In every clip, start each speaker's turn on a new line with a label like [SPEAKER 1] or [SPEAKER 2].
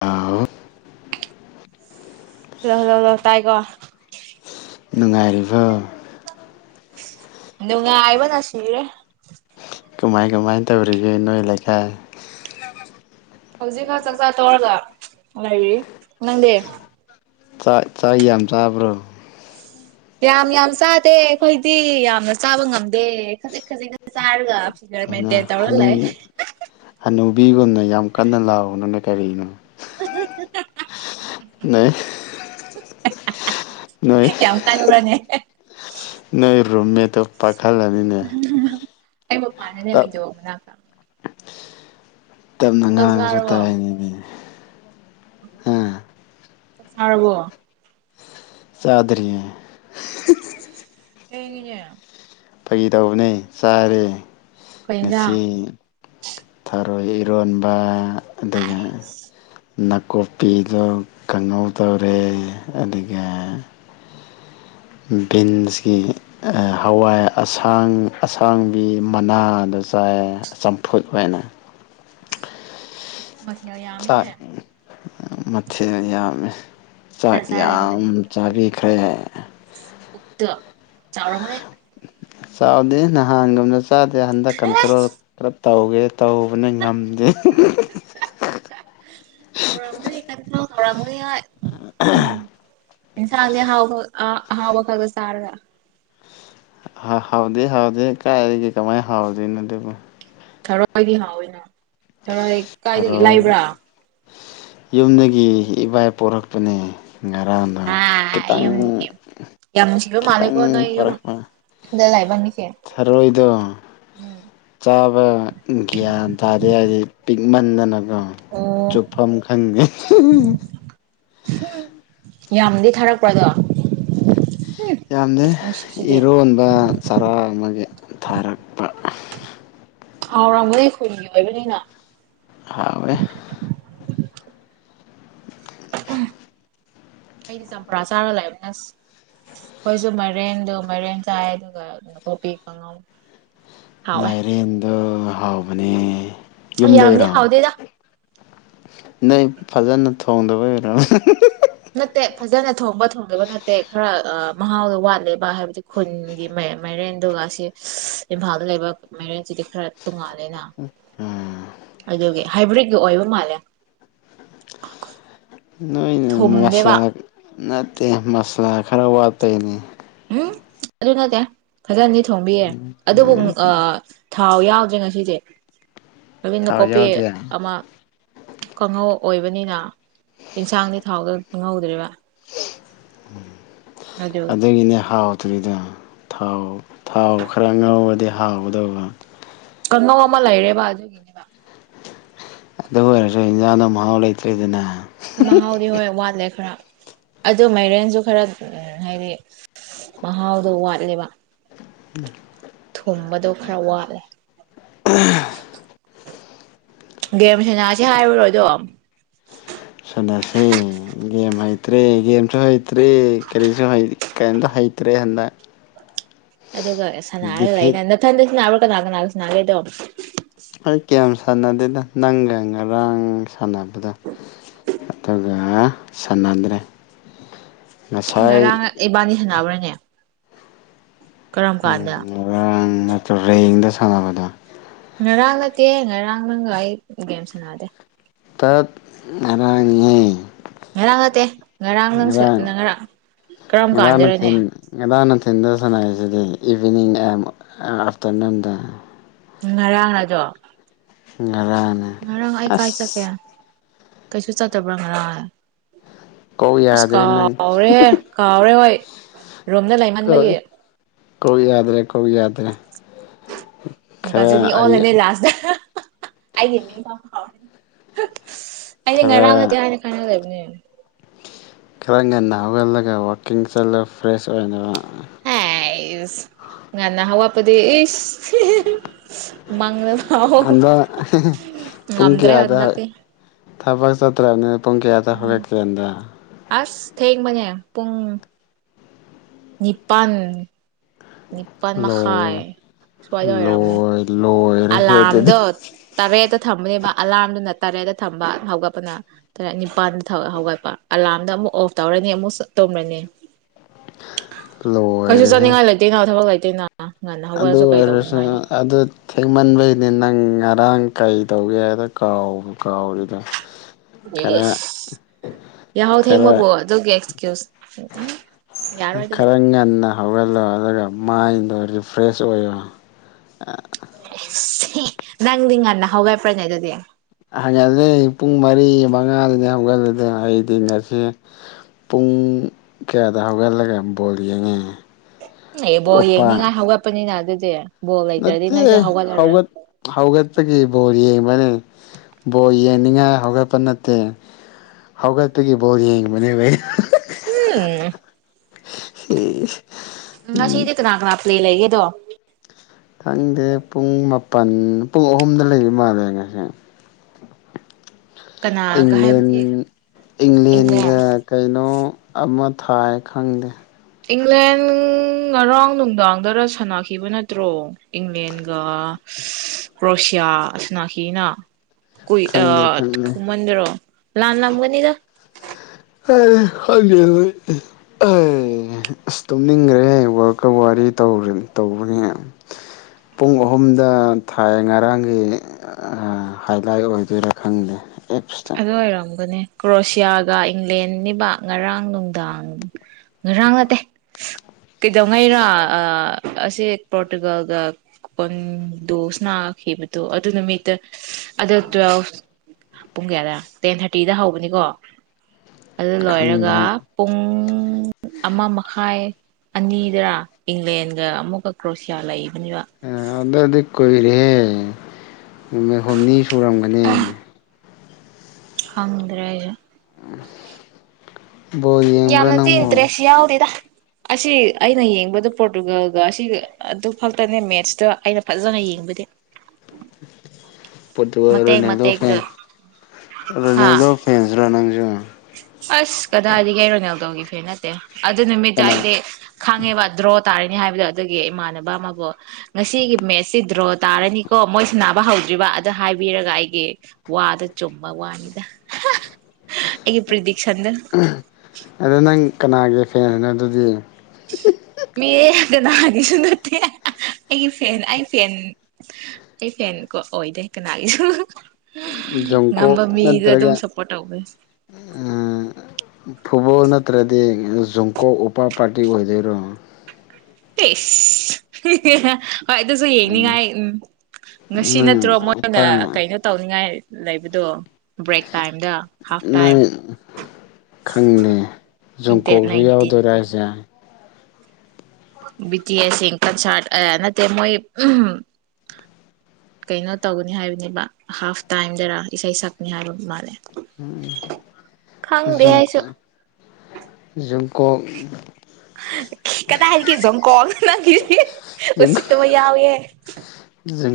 [SPEAKER 1] ꯑ
[SPEAKER 2] ꯍꯂꯗ ꯂ ꯇꯥꯏꯒꯣ
[SPEAKER 1] ꯅꯨꯡꯉꯥꯏꯔꯤꯕ
[SPEAKER 2] ꯅꯨꯡꯉꯥꯏꯕꯅ ꯁꯤꯔꯦ
[SPEAKER 1] ꯀꯃꯥꯏ ꯀꯃꯥꯏꯅ ꯇꯧꯔꯤꯒꯦ ꯅꯣꯏ ꯂꯩꯀꯥꯏ
[SPEAKER 2] ꯍꯧꯖꯤꯛꯀ ꯆꯥꯛꯆꯥ ꯇꯧꯔꯒ ꯂꯩꯔꯤ ꯅꯪꯗꯦ
[SPEAKER 1] ꯆꯥꯛ ꯆꯥꯛ ꯌꯥꯝ ꯆꯥꯕ꯭ꯔꯣ
[SPEAKER 2] ꯌꯥꯝ ꯌꯥꯝ ꯆꯥꯗꯦ ꯑꯩꯈꯣꯏꯗꯤ ꯌꯥꯝꯅ ꯆꯥꯕ ꯉꯝꯗꯦ ꯈꯖꯤꯛ ꯈꯖꯤꯛ ꯈꯛ ꯆꯥꯔꯒ ꯒꯔ ꯃꯇꯦ
[SPEAKER 1] ꯀꯩꯅꯣ
[SPEAKER 2] ꯇꯧꯔ ꯂ
[SPEAKER 1] ꯕꯤꯒꯨꯝꯅ ꯌꯥꯝ ꯀꯟꯅ ꯂꯥꯎꯕꯅꯅꯦ ꯀꯔꯤꯅꯣ
[SPEAKER 2] [unintelligible]
[SPEAKER 1] ꯅꯣꯏ
[SPEAKER 2] ꯌꯥꯝ ꯀꯂꯅꯦꯦ
[SPEAKER 1] ꯅ ꯔꯣꯝꯃꯦꯗ ꯄ ꯈꯔꯂꯅꯤꯅꯦ
[SPEAKER 2] ꯑꯩ ꯃꯄꯅꯅꯦ ꯑꯣꯏꯗ ꯃꯅꯥꯛꯇ
[SPEAKER 1] ꯇꯞꯅ
[SPEAKER 2] ꯆꯥꯛ
[SPEAKER 1] ꯉꯥꯡꯉꯁꯨ
[SPEAKER 2] ꯆꯥꯔꯕꯣ
[SPEAKER 1] ꯇꯥꯏꯅꯤ ꯃꯤꯅꯦ ꯑꯝ
[SPEAKER 2] ꯆꯞ ꯆꯥꯔꯔꯕꯣ
[SPEAKER 1] ꯆꯗꯔꯤꯌꯦ
[SPEAKER 2] ꯑꯦꯉ
[SPEAKER 1] ꯐꯒꯤ ꯇꯧꯕꯅꯦ ꯆꯥꯔꯦ
[SPEAKER 2] ꯀꯩ ꯏꯟꯖꯥꯡ
[SPEAKER 1] ꯉꯁꯤ ꯊ ꯑꯣꯏ ꯏꯔꯣꯟꯣꯟꯕ ꯑꯗꯨꯗꯒꯤ
[SPEAKER 2] ꯑꯥꯏꯁ
[SPEAKER 1] ꯅꯥꯀꯨꯞꯄꯤꯗꯣ ꯀꯥꯡꯉꯧ ꯇꯧꯔꯦ ꯑꯗꯨꯒ ꯕꯤꯟꯁꯀꯤ ꯍꯋꯥꯏ ꯑꯁꯥꯡ ꯑꯁꯥꯡꯕꯤ ꯃꯅꯥꯗ ꯆꯥꯏ ꯆꯝꯐꯨꯠ ꯑꯣꯏꯅ
[SPEAKER 2] [unintelligible] ꯃꯊꯌꯥ ꯌꯥꯝꯃꯤ ꯍꯥꯏ
[SPEAKER 1] ꯃꯊꯦ ꯑꯣꯏ ꯌꯥꯃꯦ
[SPEAKER 2] ꯐꯖꯅ
[SPEAKER 1] ꯥꯛ ꯌꯥꯝ
[SPEAKER 2] ꯆꯥꯔꯝꯒꯅꯤ
[SPEAKER 1] ꯆꯥꯕꯤꯈ꯭ꯔꯦ
[SPEAKER 2] ꯄꯨꯇ ꯆꯕꯔ ꯃ
[SPEAKER 1] ꯆꯥꯎꯗꯦ ꯅꯍꯥꯟꯪꯒꯝꯗ ꯆꯥꯗꯦ ꯍꯟꯗꯛ
[SPEAKER 2] ꯑꯁ
[SPEAKER 1] ꯀꯟꯇ꯭ꯔꯣꯜ ꯀ꯭ꯂꯞ ꯇꯧꯒꯦ ꯇꯧꯕꯅ ꯉꯝꯗꯦ
[SPEAKER 2] ꯑꯔꯃ ꯀꯊ꯭ꯔ ꯉꯧꯔꯥ ꯃꯔꯤ ꯎꯝ ꯁꯥꯡꯒꯦ ꯍꯥꯎꯕ ꯍꯥꯎꯕ ꯈꯒ ꯁꯥꯔꯒ
[SPEAKER 1] ꯍꯥꯎꯗꯤꯦ ꯍꯥꯎꯗꯦ ꯀꯥꯏꯒꯦ ꯀꯃꯥꯏꯅ ꯍꯥꯎꯗꯣꯏꯅꯣ ꯑꯗꯨꯕꯨ
[SPEAKER 2] ꯊꯔꯏꯗꯤ ꯍꯥꯎꯑꯣꯏꯅ ꯊꯔꯣꯏ ꯀꯥꯏꯗꯒꯤ
[SPEAKER 1] ꯊꯔꯣꯏ
[SPEAKER 2] ꯂꯩꯕ꯭ꯔꯥ
[SPEAKER 1] ꯌꯨꯝꯗꯒꯤ ꯏꯕꯥꯏ ꯄꯣꯔꯛꯄꯅꯤ ꯉꯔꯥꯡꯗ
[SPEAKER 2] ꯍꯥ
[SPEAKER 1] ꯈꯤꯇꯥꯡ
[SPEAKER 2] ꯌꯨꯝꯗꯒꯤ ꯌꯥꯝ ꯅꯨꯡꯁꯤꯕ
[SPEAKER 1] ꯈꯤꯇꯪ
[SPEAKER 2] ꯃꯥꯜꯂꯦꯀꯣ ꯅꯣꯏ
[SPEAKER 1] ꯄꯔꯛꯄ
[SPEAKER 2] ꯌꯨꯝꯗ ꯂꯩꯕ ꯃꯤꯁꯦ
[SPEAKER 1] ꯊꯔꯣꯏꯗ
[SPEAKER 2] ꯎꯝ
[SPEAKER 1] ꯆꯥꯕ ꯒ꯭ꯌꯥꯟ ꯇꯥꯔꯦ ꯍꯥꯏꯗꯤ ꯄꯤꯛ ꯃꯥꯟꯗꯅꯕ ꯑ
[SPEAKER 2] ꯑꯣ
[SPEAKER 1] ꯆꯨꯞꯐꯝ ꯈꯪꯉꯦ
[SPEAKER 2] ꯌꯥꯝꯅꯗꯤ ꯊꯥꯔꯛꯄ꯭ꯔꯗꯣ
[SPEAKER 1] ꯌꯥꯝꯅ
[SPEAKER 2] ꯅꯨꯡꯁꯤꯠꯁꯤꯗꯤ
[SPEAKER 1] ꯏꯔꯣꯟꯕ ꯆꯔꯥ ꯑꯃꯒꯤ ꯊꯥꯔꯛꯄ
[SPEAKER 2] ꯍꯥꯎꯔꯥꯡꯕꯗꯒꯤꯩ ꯈꯨꯟꯒꯤ ꯑꯣꯏꯕꯅꯤꯅ
[SPEAKER 1] ꯍꯥꯎꯋꯦ
[SPEAKER 2] ꯑꯩꯗꯤ ꯆꯝꯄ꯭ꯔꯥ ꯆꯥꯔ ꯂꯥꯛꯕ ꯅꯁ ꯑꯩꯈꯣꯏꯁꯨ ꯃꯥꯏꯔꯦꯟꯗ ꯃꯥꯏꯔꯦꯟ ꯆꯥꯏ ꯑꯗꯨꯒ ꯀꯣꯕꯤ ꯀꯥꯡꯉꯧ ꯍꯥꯎꯋꯦ
[SPEAKER 1] ꯃꯥꯏꯔꯤꯟꯗ ꯍꯥꯎꯕꯅꯦ
[SPEAKER 2] ꯌꯥꯝꯅꯦ
[SPEAKER 1] ꯌꯨꯝꯗꯩꯔꯣ
[SPEAKER 2] ꯍꯥꯎꯗꯦꯗ
[SPEAKER 1] ꯅꯣꯏ ꯐꯖꯅ ꯊꯣꯡꯗꯕ ꯑꯣꯏꯔꯔꯕ
[SPEAKER 2] ꯅꯠꯇꯦ ꯐꯖꯅ ꯊꯣꯡꯕ ꯊꯣꯡꯗꯕ ꯅꯠꯇꯦ ꯈꯔ ꯃꯍꯥꯎꯗꯣ ꯋꯥꯠꯂꯦꯕ ꯍꯥꯏꯕꯗꯤ ꯈꯨꯟꯒꯤ ꯃꯥꯏꯔꯦꯟꯗꯨꯒ ꯑꯁꯤ ꯏꯝꯐꯥꯜꯗ ꯂꯩꯕ ꯃꯥꯏꯔꯦꯟꯁꯤꯗꯤ ꯈꯔ ꯇꯣꯉꯥꯂꯦꯅ ꯑꯗꯨꯒꯤ ꯍꯥꯏꯕ꯭ꯔꯤꯠ ꯑꯣꯏꯕ ꯃꯥꯂꯦ
[SPEAKER 1] ꯅ ꯃꯁꯂ ꯅꯠꯇꯦ ꯃꯁꯂꯥ ꯈꯔ ꯋꯥꯠꯄꯩꯅꯤ
[SPEAKER 2] ꯎꯝ ꯑꯗꯨ ꯅ ꯇ ꯐꯖ ꯁꯣꯡꯕꯤꯌꯦꯦ ꯑꯗꯨꯕꯨ ꯊꯥꯎ ꯌꯥꯎꯗ꯭ꯔꯦ ꯉꯁꯤꯁꯦ ꯑꯕꯤꯤꯟꯟꯗ꯭ꯔ
[SPEAKER 1] ꯊꯥꯎ
[SPEAKER 2] ꯀꯣꯄꯤ
[SPEAKER 1] ꯌꯥꯎꯗꯦ
[SPEAKER 2] ꯑꯃ ꯀꯥꯡꯍꯧ ꯑꯣꯏꯕꯅꯤꯅ ꯌꯦꯟꯁꯥꯡꯗꯤ ꯊꯥꯎꯗ ꯈꯪꯍꯧꯗ꯭ꯔꯤꯕ
[SPEAKER 1] ꯑꯗꯨꯒꯤꯅꯦ ꯍꯥꯎꯦ ꯑꯗꯨꯏꯗ ꯊꯥꯎ ꯊꯥꯎ ꯈꯔ ꯉꯧꯔꯗꯤ ꯍꯥꯎꯒꯗꯧꯕ
[SPEAKER 2] ꯀꯥꯡꯉꯧ ꯑꯃ ꯂꯩꯔꯦꯕ ꯑꯗꯨꯒꯤꯅꯦꯕ
[SPEAKER 1] ꯑꯗꯨꯕꯨꯁꯨ ꯏꯟꯖꯥꯡꯅ ꯃꯥꯥꯎ ꯂꯩꯇ꯭ꯔꯔꯤꯗꯅ
[SPEAKER 2] ꯃꯍꯥꯎꯗꯤ ꯍꯣꯏ ꯋꯥꯟ ꯂ ꯈꯔ ꯑꯗꯨ ꯃꯥꯏꯔꯦꯟꯁꯨ ꯈꯔ ꯍꯥꯏꯗꯤ ꯃꯍꯥꯎꯗꯣ ꯋꯥꯠꯂꯦꯕ ꯊꯨꯝꯕꯗꯣ ꯈꯔ ꯋꯥꯠꯂꯦ ꯒꯦꯝꯁꯅꯥꯁ ꯍꯥꯏꯔꯨꯔꯣꯗꯣ
[SPEAKER 1] ꯍꯟꯗꯁ ꯒꯦꯝ ꯍꯩꯇ꯭ꯔꯦ ꯒꯦꯝꯁꯨ ꯍꯩꯇ꯭ꯔꯦ ꯀꯔꯤꯁꯨ ꯀꯔꯤꯝꯇ ꯍꯩꯇ꯭ꯔꯦ ꯍꯟꯗꯛ
[SPEAKER 2] ꯑꯗꯨꯒ ꯁꯥꯟꯅꯔꯒ
[SPEAKER 1] ꯗꯤꯐꯤꯠ
[SPEAKER 2] ꯂꯩꯅ ꯅꯅꯥꯊꯟꯗ ꯁꯔ ꯅꯥꯒꯅꯥꯁꯤꯅꯥꯒꯦꯗꯧ
[SPEAKER 1] ꯍ ꯀꯌꯥꯁ ꯁꯥꯟꯅꯗꯦꯗ ꯅꯪꯒ ꯉꯔꯥꯡ ꯁꯥꯟꯅꯕꯗꯣ ꯑꯗꯨꯒ ꯁꯥꯟꯅꯗ꯭ꯔꯦ ꯉꯁꯥꯏ
[SPEAKER 2] ꯉꯔꯥꯡ ꯏꯕꯥꯅꯤ ꯁꯥꯟꯅꯕ꯭ꯔꯅꯦ ꯀꯔꯝ ꯀꯥꯟꯗ
[SPEAKER 1] ꯔꯌꯦꯡꯗ ꯁꯥꯟꯅꯕꯗ
[SPEAKER 2] ꯉꯔꯥꯡ ꯅꯠꯇꯦ ꯉꯔꯥꯡ ꯅꯪꯒ ꯑꯩ ꯒꯦꯝ ꯁꯥꯟꯟꯅꯗꯦ
[SPEAKER 1] ꯇꯠ ꯉꯔꯅꯤꯦ
[SPEAKER 2] ꯉꯔꯥꯡ ꯅꯠꯇꯦ ꯉꯔꯥꯡ ꯅꯪ
[SPEAKER 1] ꯉꯥꯡ
[SPEAKER 2] ꯉꯔꯥꯡ ꯀꯔꯝ
[SPEAKER 1] ꯉꯔꯥꯡꯅ
[SPEAKER 2] ꯀꯥꯟꯗꯔꯅꯦ
[SPEAKER 1] ꯊꯤꯟ ꯉꯔꯥꯡꯅ ꯊꯤꯟꯗ ꯁꯅꯁꯤꯗꯤ ꯏꯚꯅꯤꯡ ꯑꯦ ꯑꯐꯇꯔꯅꯟꯗ
[SPEAKER 2] ꯎꯝ ꯉꯔꯥꯡ ꯅꯖꯣ
[SPEAKER 1] ꯔꯔꯅ
[SPEAKER 2] ꯆꯠꯀꯦ
[SPEAKER 1] ꯑꯁ
[SPEAKER 2] ꯀꯩꯁꯨ ꯆꯠꯇꯕ꯭ꯔꯥ ꯉꯔꯥꯡ
[SPEAKER 1] ꯀꯣꯛ
[SPEAKER 2] ꯑꯁ
[SPEAKER 1] ꯌꯥꯗ꯭ꯔꯦ ꯅꯪ
[SPEAKER 2] ꯀꯥꯎꯔꯦ ꯀꯥꯎꯔꯦ ꯍꯣꯏ ꯔꯣꯝꯗ ꯂꯩꯃꯟꯕꯒꯤ
[SPEAKER 1] ꯀꯣꯏ ꯌꯥꯗ꯭ꯔꯦ ꯀꯣꯏ ꯌꯥꯗ꯭ꯔꯦ ꯈꯔ
[SPEAKER 2] ꯒꯖꯅꯤ
[SPEAKER 1] ꯑꯩ
[SPEAKER 2] ꯑꯣꯜꯦꯅꯦ ꯂꯥꯁꯗ ꯍꯥꯏꯦꯃꯤ ꯄꯥꯄꯥꯎꯅꯦ ꯑꯩꯗꯤ ꯉꯔꯥꯡ
[SPEAKER 1] ꯈꯔ
[SPEAKER 2] ꯅꯗꯤꯦ ꯍꯥꯏꯅ ꯈꯪꯅꯖꯕꯅꯦ
[SPEAKER 1] ꯈꯔꯒ ꯅꯅꯥꯎꯒꯜꯂꯒ ꯋꯥꯥꯛꯀꯤꯡ ꯆꯠꯂꯒ ꯐ꯭ꯔꯦꯁ ꯑꯣꯏꯅ
[SPEAKER 2] ꯉꯥꯟꯅ ꯍꯋꯥ ꯄꯗꯦꯁ ꯃꯅ
[SPEAKER 1] ꯍꯟꯗꯛ
[SPEAKER 2] ꯑ ꯉꯗ꯭ꯔꯦ ꯍꯗꯀꯦ
[SPEAKER 1] ꯊꯥꯕꯥꯛ ꯆꯥꯇ꯭ꯔꯅ ꯄꯨꯡꯒꯤ ꯌꯥꯗ ꯍꯒꯀꯤꯕꯗ
[SPEAKER 2] ꯑꯁ ꯊꯦꯡ ꯃꯅꯦ ꯄꯨꯡ ꯅꯤꯄꯥꯟ
[SPEAKER 1] ꯂꯣꯏ ꯂꯣꯏ ꯂꯣꯏ
[SPEAKER 2] ꯑ ꯂꯝꯗꯣ ꯇꯕꯦ ꯊꯝꯕꯅꯦꯕ ꯑꯂꯥꯔꯝꯗꯨꯅ ꯇꯔꯦꯠꯇ ꯊꯝꯕ ꯍꯧꯒꯠꯄꯅ ꯇꯔꯦꯠ ꯅꯤꯄꯥꯜꯗ ꯍꯧꯒꯠꯄ ꯑꯂꯥꯔꯝꯗ ꯑꯃꯨꯛ ꯑꯣꯐ ꯇꯧꯔꯅꯤ ꯑꯃꯨꯛ ꯇꯣꯔꯅꯤ ꯀꯩꯁꯨ
[SPEAKER 1] ꯂꯣꯏꯔꯦꯍꯦ
[SPEAKER 2] ꯆꯠꯅꯤꯡꯉꯥꯏ ꯂꯩꯇꯦ ꯅ ꯊꯕꯛ ꯂꯩꯇꯦ ꯅ
[SPEAKER 1] ꯑꯗꯨ ꯑꯣꯏ ꯑꯗꯨ ꯊꯦꯃꯟ ꯅꯦ ꯅꯪ ꯉꯔꯥꯡ ꯀꯩ ꯇꯧꯒꯦ ꯍꯥꯏꯗ ꯀꯥꯎꯕ ꯀꯥꯎꯔꯤꯗꯣ
[SPEAKER 2] ꯌꯥꯎ
[SPEAKER 1] ꯈꯔ
[SPEAKER 2] ꯊꯦꯡꯕꯕꯨꯣ ꯑꯗꯨꯒꯤ ꯑꯦꯛꯁꯀ꯭ꯌꯨꯁ ꯌꯥꯔꯋꯥꯏꯗꯤ
[SPEAKER 1] ꯃꯥꯏꯗꯔ ꯐ꯭ꯔꯦꯁ ꯑꯣꯏꯣ
[SPEAKER 2] ꯅꯪꯗꯤ ꯉꯟꯅ ꯍꯧꯒꯥꯏ ꯄ꯭ꯔꯉꯩ ꯑꯗꯨꯗꯤ
[SPEAKER 1] ꯍꯪꯒꯂꯦ ꯄꯨꯡ ꯃꯔꯤ ꯃꯉꯥꯗꯅꯤ ꯍꯧꯒꯠꯂꯦ ꯑꯗꯨꯅ ꯑꯩꯗꯤ ꯉꯁꯤ ꯄꯨꯡ ꯀꯌꯥꯗ ꯍꯧꯒꯠꯂꯒ ꯕꯣꯜ ꯌꯦꯡꯉꯦ
[SPEAKER 2] ꯑꯦꯕꯣ
[SPEAKER 1] ꯎꯄꯥ
[SPEAKER 2] ꯌꯦꯡꯅꯤꯡꯉꯥꯏ ꯍꯧꯒꯠꯄꯅꯤꯅ ꯑꯗꯨꯗꯤꯦ
[SPEAKER 1] ꯅꯠꯇꯦ ꯍꯧꯒ ꯍꯧꯒꯠꯇꯒꯤꯕꯔꯤ ꯃ ꯕꯣꯜ ꯌꯦꯡꯅꯤꯡꯉꯥꯏ ꯍꯧꯒꯠꯄ ꯅꯠꯇꯦ ꯍꯧꯒꯠꯄꯒꯤ ꯕꯣꯜ ꯌꯦꯡꯕꯅꯤ ꯑꯩꯩ
[SPEAKER 2] ꯎꯝ
[SPEAKER 1] ꯍ
[SPEAKER 2] ꯎ ꯉ ꯁꯤꯗꯤ ꯀꯅꯥ ꯀꯅꯥ ꯄ꯭ꯂꯦ ꯂꯩꯒꯦꯗꯣ
[SPEAKER 1] ꯈꯪꯗꯦ ꯄꯨꯡ ꯃꯥꯄꯜ ꯄꯨꯡ ꯑꯍꯨꯝꯗ ꯂꯩꯕ ꯃꯥꯜꯂꯦ ꯉꯁꯦ
[SPEAKER 2] ꯀꯅꯥꯒ
[SPEAKER 1] ꯏꯪꯂꯦꯟ
[SPEAKER 2] ꯍꯥꯏꯕꯗꯤ ꯏꯪꯂꯦꯟ
[SPEAKER 1] ꯏꯪꯂꯦꯟꯒ ꯀꯩꯅꯣ ꯑꯃ ꯊꯥꯏ ꯈꯪꯗꯦ
[SPEAKER 2] ꯏꯪꯂꯦꯟ ꯉꯔꯥꯡ ꯅꯨꯡꯗꯥꯡꯗꯔ ꯁꯥꯟꯅꯈꯤꯕ ꯅꯠꯇ꯭ꯔꯣ ꯏꯪꯂꯦꯟꯒ ꯀ꯭ꯔꯣꯁꯤꯌꯥ ꯁꯥꯟꯅꯈꯤꯅ ꯀꯏ ꯑ
[SPEAKER 1] ꯈꯪꯗꯦ ꯈꯪꯗꯦ
[SPEAKER 2] ꯊꯨꯃꯟꯗ꯭ꯔꯣ ꯂꯥꯟ ꯂꯑꯒꯅꯤꯒ
[SPEAKER 1] ꯑꯔꯦ ꯍꯧꯒ ꯑꯦ ꯑꯁ ꯇꯨꯝꯅꯤꯡꯈ꯭ꯔꯦ ꯋꯥꯔꯀ ꯋꯥꯔꯤꯧ ꯇꯧꯕꯅꯤ ꯄꯨꯡ ꯑꯍꯨꯝꯗ ꯊꯥꯏ ꯉꯔꯥꯡꯒꯤ ꯍꯥꯏꯂꯥꯏꯠ ꯑꯣꯏꯗꯣꯏꯔꯥ ꯈꯪꯗꯦ ꯑꯦꯞꯁꯇ
[SPEAKER 2] ꯑꯗꯨ ꯑꯣꯏꯔꯑꯒꯅꯦ ꯀ꯭ꯔꯣꯁꯤꯌꯥꯒ ꯏꯪꯂꯦꯟ ꯅꯤꯕ ꯉꯔꯥꯡ ꯅꯨꯡꯗꯥꯡ ꯉꯔꯥꯡ ꯅꯗ ꯀꯩꯗꯧꯉꯩꯔꯥ ꯑꯁꯤꯁꯦ ꯄꯣꯔꯇꯨꯒꯜꯒ ꯀ ꯀꯟꯗꯣꯁ ꯈꯤꯕꯗꯣ ꯑꯗꯨ ꯅꯨꯃꯤꯠꯇ ꯑꯗꯨꯗ ꯇꯨꯋꯦꯜꯐ ꯄꯨꯡ ꯀꯌꯥꯗ ꯇꯦꯟ ꯊꯥꯔꯇꯤꯗ ꯍꯧꯕꯅꯤꯀꯣ ꯑꯗꯨ ꯂꯣꯏꯔꯒ
[SPEAKER 1] ꯈꯪꯗ꯭ꯔꯦ
[SPEAKER 2] ꯄꯨꯡ ꯑꯃ ꯃꯈꯥꯏ ꯑꯅꯤꯗꯔ ꯏꯪꯂꯦꯟꯒ ꯑꯃꯨꯛꯀ ꯀ꯭ꯔꯣꯁꯤꯌꯥ ꯂꯩ
[SPEAKER 1] ꯑ ꯑꯗ ꯀꯣꯏꯔꯦ ꯅꯨꯃꯤꯠ ꯍꯨꯝꯅꯤ ꯁꯨꯔꯝꯒꯅꯤ
[SPEAKER 2] ꯍꯗ꯭ꯔꯦꯖ
[SPEAKER 1] ꯕꯣꯜ ꯌꯦꯡꯕ꯭ꯔꯥ
[SPEAKER 2] ꯌꯥꯃ ꯇꯤ ꯏꯟ
[SPEAKER 1] ꯅꯪꯕꯨ
[SPEAKER 2] ꯇ ꯔꯦꯁ ꯌꯥꯎꯗꯗ ꯑꯁꯤ ꯑꯩꯅ ꯌꯦꯡꯕꯗ ꯄꯣꯔꯇꯨꯒꯜꯒ ꯑꯁꯤꯒ ꯑꯗꯨ ꯈꯛꯇꯅꯦ ꯃꯦꯠꯁꯇ ꯑꯩꯅ ꯐꯖꯅ ꯌꯦꯡꯕꯗꯤ
[SPEAKER 1] [unintelligible] ꯐꯣꯠꯇꯨ
[SPEAKER 2] ꯃꯇꯦꯛ
[SPEAKER 1] ꯔꯅꯦꯜꯗꯣ
[SPEAKER 2] ꯃꯇꯦꯛꯇ
[SPEAKER 1] ꯐꯦꯟ
[SPEAKER 2] ꯍꯥ
[SPEAKER 1] ꯔꯅꯦꯜꯗꯣ ꯐꯦꯟꯁꯤꯔ ꯅꯪꯁꯨ
[SPEAKER 2] ꯑꯁ ꯀꯗꯥꯗꯤꯒ ꯑꯩ ꯔꯣꯅꯦꯜ ꯇꯣꯒꯤ ꯐꯦ ꯅꯠꯇꯦ ꯑꯗꯨ ꯅꯨꯃꯤꯠꯇ
[SPEAKER 1] ꯀꯅꯥ
[SPEAKER 2] ꯑꯩꯗꯤ ꯈꯥꯡꯉꯦ ꯋꯥ ꯗ꯭ꯔꯣꯠ ꯇꯥꯔꯅꯤ ꯍꯥꯏꯕꯗꯣ ꯑꯗꯨꯒꯤ ꯏꯃꯥꯟꯅꯕ ꯑꯃꯕꯨ ꯉꯁꯤꯒꯤ ꯃꯦꯠꯁꯁꯤ ꯗ꯭ꯔꯣ ꯇꯥꯔꯅꯤꯀꯣ ꯃꯣꯏꯁꯤꯅꯥꯕ ꯍꯧꯗ꯭ꯔꯤꯕ ꯑꯗ ꯍꯥꯏꯕꯤꯔꯒ ꯑꯩꯒꯤ ꯋꯥꯗ ꯆꯨꯝꯕ ꯋꯥꯅꯤꯗ ꯑꯩꯒꯤ ꯄ꯭ꯔꯤꯗꯤꯛꯁꯟꯗ
[SPEAKER 1] ꯑꯗꯣ ꯅꯪ ꯀꯅꯥꯒꯤ ꯐꯦ ꯍꯥꯏꯅ ꯑꯗꯨꯗꯤ
[SPEAKER 2] ꯑꯦ ꯀꯅꯥꯒꯤꯁꯨ ꯅꯠꯇꯦ ꯑꯩꯒꯤ ꯐꯦꯟ ꯑꯩ ꯐꯦꯟ ꯑꯩ ꯐꯦꯟ ꯀꯣ ꯑꯣꯏꯗꯦ ꯀꯅꯥꯒꯤꯁꯨ
[SPEAKER 1] ꯖꯣꯡꯀꯣꯛ
[SPEAKER 2] ꯉꯝꯕ ꯃꯤꯗ ꯑꯗꯨꯝ
[SPEAKER 1] ꯅꯠꯇ꯭ꯔꯒ
[SPEAKER 2] ꯁꯞꯄꯣꯔꯠ ꯇꯧꯕꯅꯦ
[SPEAKER 1] ꯐꯨꯕꯣꯜ ꯅꯠꯇ꯭ꯔꯗꯤ ꯖꯨꯀꯣ ꯎꯄꯥ ꯄꯥꯇꯤ ꯑꯣꯏꯏꯗꯣꯏꯔꯣ
[SPEAKER 2] ꯇꯁ ꯍꯣꯏ ꯑꯗꯨꯁꯨ ꯌꯦꯡꯅꯤꯡꯉꯥꯏ ꯎꯝ ꯉꯁꯤ ꯅꯠꯇ꯭ꯔꯣ
[SPEAKER 1] ꯅꯪ
[SPEAKER 2] ꯃꯣꯏꯅ
[SPEAKER 1] ꯎꯄꯥ
[SPEAKER 2] ꯀꯩꯅꯣ ꯇꯧꯅꯤꯡꯉꯥꯏ ꯂꯩꯕꯗꯣ ꯕ꯭ꯔꯦꯛ ꯇꯥꯏꯝꯗ ꯍꯥꯐ ꯇꯥꯏꯝ
[SPEAKER 1] ꯅꯪ ꯈꯪꯗꯦ
[SPEAKER 2] ꯗꯦꯠ
[SPEAKER 1] ꯖꯣꯡꯀꯣꯛꯁꯨ
[SPEAKER 2] ꯅꯥꯏꯟꯇꯤꯟꯗ
[SPEAKER 1] ꯌꯥꯎꯗꯣꯏꯔꯥꯖꯦ
[SPEAKER 2] ꯕꯤ ꯇꯤ ꯑꯦꯁꯤꯡ ꯀꯟꯁꯥꯔꯠ ꯅꯠꯇꯦ ꯃꯣꯏ ꯀꯩꯅꯣ ꯇꯧꯒꯅꯤ ꯍꯥꯏꯕꯅꯦꯕ ꯍꯥꯐ ꯇꯥꯏꯝꯗꯔ ꯏꯁꯩ ꯁꯛꯅꯤ ꯍꯥꯏꯕ ꯃꯥꯜꯂꯦ ꯈꯪꯗꯦ ꯑꯩꯁꯨ
[SPEAKER 1] ꯎꯝꯨꯀꯨꯨꯨ ꯀꯣ
[SPEAKER 2] ꯀꯗꯥꯏ ꯍꯥꯏꯒꯦ ꯀꯣ
[SPEAKER 1] ꯖꯨꯡꯀꯣꯛ
[SPEAKER 2] ꯃꯁꯤꯠꯇꯃ ꯌꯥꯎꯋꯦ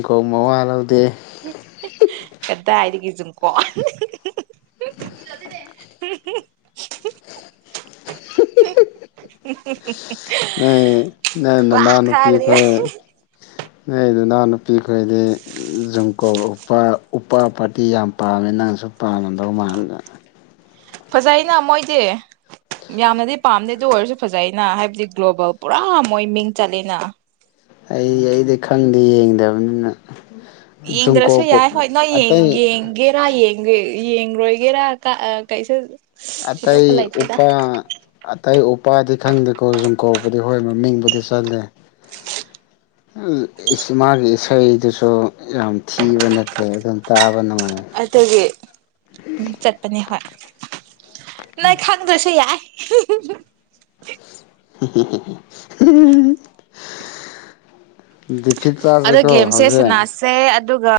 [SPEAKER 1] ꯀꯧ ꯃꯑꯣꯜ
[SPEAKER 2] ꯑꯦꯗ ꯍꯥꯏꯥꯏꯗꯤꯒꯤꯖ ꯀ
[SPEAKER 1] ꯅ ꯅ ꯅꯅꯥꯅꯨ
[SPEAKER 2] ꯊꯥꯒꯅꯤ
[SPEAKER 1] ꯄꯤꯈꯣꯏ ꯅ ꯑꯗꯨꯅ ꯅꯨꯄꯤꯈꯣꯏꯗꯤ ꯖꯨꯝꯀꯣꯛ ꯎꯄꯥ ꯄꯥꯔꯇꯤ ꯌꯥꯝ ꯄꯥꯝꯃꯦ ꯅꯪꯁꯨ ꯄꯥꯝꯃꯗꯧ ꯃꯥꯟꯗ
[SPEAKER 2] ꯐꯖꯩꯅ ꯃꯣꯏꯗꯤ ꯌꯥꯝꯅꯗꯤ ꯄꯥꯝꯗꯦ ꯑꯗꯨ ꯑꯣꯏꯔꯁꯨ ꯐꯖꯩꯅ ꯍꯥꯏꯕꯗꯤ ꯒ꯭ꯂꯣꯕꯦꯜ ꯄꯨꯔꯥ ꯃꯣꯏ ꯃꯤꯡ ꯆꯠꯂꯦꯅ
[SPEAKER 1] ꯑꯩ ꯑꯩꯗꯤ ꯈꯪꯗꯦ ꯌꯦꯡꯗꯕꯅꯤꯅ
[SPEAKER 2] ꯌꯦꯡꯗ꯭ꯔꯁꯨ
[SPEAKER 1] ꯖꯨꯡꯀꯣꯛꯄꯨ
[SPEAKER 2] ꯌꯥꯏ ꯍꯣꯏ ꯅꯣꯏ
[SPEAKER 1] ꯑꯇꯩ
[SPEAKER 2] ꯌꯦꯡꯒꯦꯔꯥ ꯌꯦꯡꯒꯦ ꯌꯦꯡꯣꯏꯒꯦꯔꯥ ꯀꯩꯁꯨ
[SPEAKER 1] ꯑꯇꯩ
[SPEAKER 2] ꯊꯤꯗꯣꯛꯄ ꯂꯩꯇꯦꯗ
[SPEAKER 1] ꯎꯄꯥ ꯑꯇꯩ ꯎꯄꯥꯗꯤ ꯈꯪꯗꯀꯣ ꯨꯝ ꯀꯧꯕ ꯑꯗꯨ ꯍꯣꯏ ꯃꯃꯤꯡꯕꯨꯗꯤ ꯆꯜꯂꯦ ꯃꯥꯒꯤ ꯏꯁꯩꯗꯨꯁꯨ ꯌꯥꯝ ꯊꯤꯕ ꯅꯠꯇꯦ ꯑꯗꯨꯝ ꯇꯥꯕ ꯅꯨꯡꯉꯥꯏ
[SPEAKER 2] ꯑꯗꯨꯒꯤꯝ ꯆꯠꯄꯅꯦ ꯍꯣꯏ ꯅ ꯈꯪ ꯇ ꯁꯤ ꯌꯥꯏ [unintelligible]
[SPEAKER 1] [unintelligible] ꯗꯤꯐꯤ
[SPEAKER 2] ꯑꯗꯣ
[SPEAKER 1] ꯇꯥꯥꯁꯦꯀꯣ
[SPEAKER 2] ꯒꯦꯝꯁꯦ
[SPEAKER 1] ꯍꯧꯁꯦꯟ
[SPEAKER 2] ꯁꯅꯥꯁꯦ ꯑꯗꯨꯒ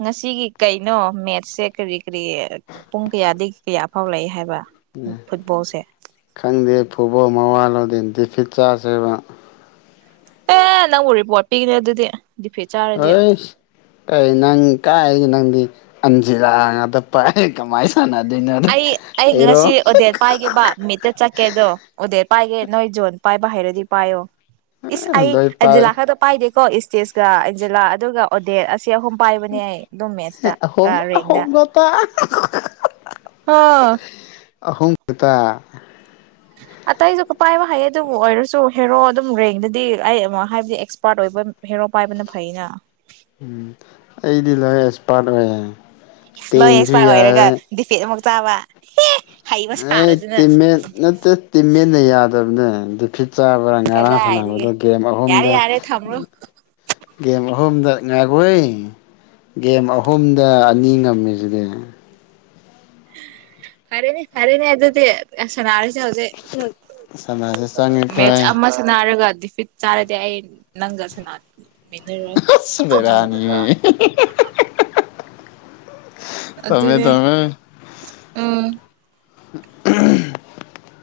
[SPEAKER 2] ꯉꯁꯤꯒꯤ ꯀꯩꯅꯣ ꯃꯦꯠꯁꯦ ꯀꯔꯤ ꯀꯔꯤ ꯄꯨꯡ ꯀꯌꯥꯗꯒꯤ ꯀꯌꯥꯐꯥꯎ ꯂꯩ ꯍꯥꯏꯕ
[SPEAKER 1] ꯎ
[SPEAKER 2] ꯐꯨꯠꯕꯣꯜꯁꯦ
[SPEAKER 1] ꯈꯪꯗꯦ ꯄꯨꯕꯣ ꯃꯋꯥꯂꯣꯗꯤꯟ ꯇꯗꯤꯐꯤ ꯆꯥꯥꯁꯦꯕ
[SPEAKER 2] ꯑꯦ ꯅꯪ ꯎꯔꯤꯕ ꯋꯥꯠꯄꯤꯒꯅꯦ ꯑꯗꯨꯗꯤ ꯗꯤꯐꯦꯠ ꯆꯥꯔꯗꯤ
[SPEAKER 1] ꯍꯣꯏ ꯀ ꯅꯪ ꯀꯥꯏ ꯅꯪ ꯑꯟꯖꯤꯂꯥꯗ ꯄꯥꯏ ꯀꯃꯥꯏ ꯁꯥꯟꯅꯗꯣꯏꯅꯣ
[SPEAKER 2] ꯑꯩ ꯑꯩ ꯉꯁꯤ
[SPEAKER 1] ꯑꯩꯔꯣ
[SPEAKER 2] ꯑꯣꯗꯦꯠ ꯄꯥꯏꯒꯦꯕ ꯃꯤꯠꯇ ꯆꯠꯀꯦꯗꯣ ꯑꯣꯗꯦꯠ ꯄꯥꯏꯒꯦ ꯅꯣꯏ ꯖꯣꯟ ꯄꯥꯏ ꯍꯔꯗꯤ ꯄꯥꯏ ꯑꯣ ꯏꯁ
[SPEAKER 1] ꯂꯣꯏ ꯄꯥꯏ
[SPEAKER 2] ꯑꯩꯖꯂꯁꯥꯗ ꯄꯥꯏ ꯀꯣ ꯏꯁꯇꯦꯖꯀ ꯑꯦꯟꯖꯦꯂꯥ ꯑꯗꯨꯒ ꯑꯣꯗꯦꯠ ꯁꯤ ꯑꯍꯨꯝ ꯄꯥꯏꯕꯅꯦ ꯑꯩ ꯑꯗꯨꯝ ꯃꯦꯠꯁꯇ
[SPEAKER 1] ꯑꯍꯨꯝ
[SPEAKER 2] ꯔꯦꯡꯗ
[SPEAKER 1] ꯑꯍꯨꯝ [unintelligible]
[SPEAKER 2] ꯑꯥ
[SPEAKER 1] ꯑꯍꯨꯝꯁꯤꯇꯥ
[SPEAKER 2] ꯑꯇꯩꯁꯨ ꯄꯥꯏꯕ ꯐꯩ ꯑꯗꯨꯕꯨ ꯑꯣꯏꯔꯁꯨ ꯍꯦꯔꯣ ꯑꯗꯨꯝ ꯔꯦꯡꯗꯗꯤ ꯑꯩ ꯑꯃ ꯍꯥꯏꯕꯗꯤ ꯑꯦꯛꯁꯄꯥꯔꯠ ꯑꯣꯏꯕ ꯍꯦꯔꯣ ꯄꯥꯏꯕꯅ ꯐꯩꯩꯅ
[SPEAKER 1] ꯎꯝ ꯑꯩꯗꯤ ꯂꯣꯏ ꯑꯦꯛꯁꯄꯥꯔꯠ ꯑꯣꯏꯌꯦꯦ
[SPEAKER 2] ꯂꯣꯏ ꯑꯦꯛꯁꯄꯥꯔ ꯑꯣꯏꯔꯒ ꯗꯤꯐꯦꯠ ꯑꯃ ꯇꯕ
[SPEAKER 1] ꯑꯦ ꯇꯃꯦ ꯅꯠꯇ ꯇꯤꯃꯦ ꯅ ꯌꯥꯗ ꯇꯅꯦ ꯗꯨꯈꯤ ꯆꯥꯕꯔ ꯉꯔꯥꯡ
[SPEAKER 2] ꯀꯗꯥꯏꯗꯒꯤ
[SPEAKER 1] ꯁꯥꯟꯅꯕꯗꯣ ꯒꯦꯝ
[SPEAKER 2] ꯌꯥꯔꯦ
[SPEAKER 1] ꯑꯍꯨꯝꯗ
[SPEAKER 2] ꯌꯥꯔꯦ ꯊꯝꯔꯣ
[SPEAKER 1] ꯒꯦꯝ ꯑꯍꯨꯝ ꯑꯍꯨꯝꯗ ꯉꯥꯏꯈꯣꯏ ꯒꯦꯝ ꯑꯍꯨꯝꯗ ꯑꯅꯤ ꯉꯝꯃꯤꯁꯤꯗꯤ
[SPEAKER 2] ꯐꯔꯦꯅꯦ ꯐꯔꯦ ꯅ ꯑ ꯑꯗꯨꯗꯤ ꯑꯁꯔ ꯍꯧꯖꯤꯛ ꯍꯧꯖꯤꯛ
[SPEAKER 1] ꯁꯅꯥꯁꯦ ꯆꯪꯉꯦ
[SPEAKER 2] ꯃꯦꯠꯆ
[SPEAKER 1] ꯑꯩꯈꯣꯏ
[SPEAKER 2] ꯑꯃꯁꯤ ꯅꯥꯔꯒꯗꯤ ꯐ ꯆꯥꯔꯦꯗꯤ ꯅꯪꯖꯁꯅꯅꯥ
[SPEAKER 1] ꯑꯁꯃꯤꯔꯅꯤ ꯇꯃꯦ
[SPEAKER 2] ꯑꯗꯨꯅꯦ
[SPEAKER 1] ꯇꯃꯦ
[SPEAKER 2] ꯎꯝ
[SPEAKER 1] [unintelligible]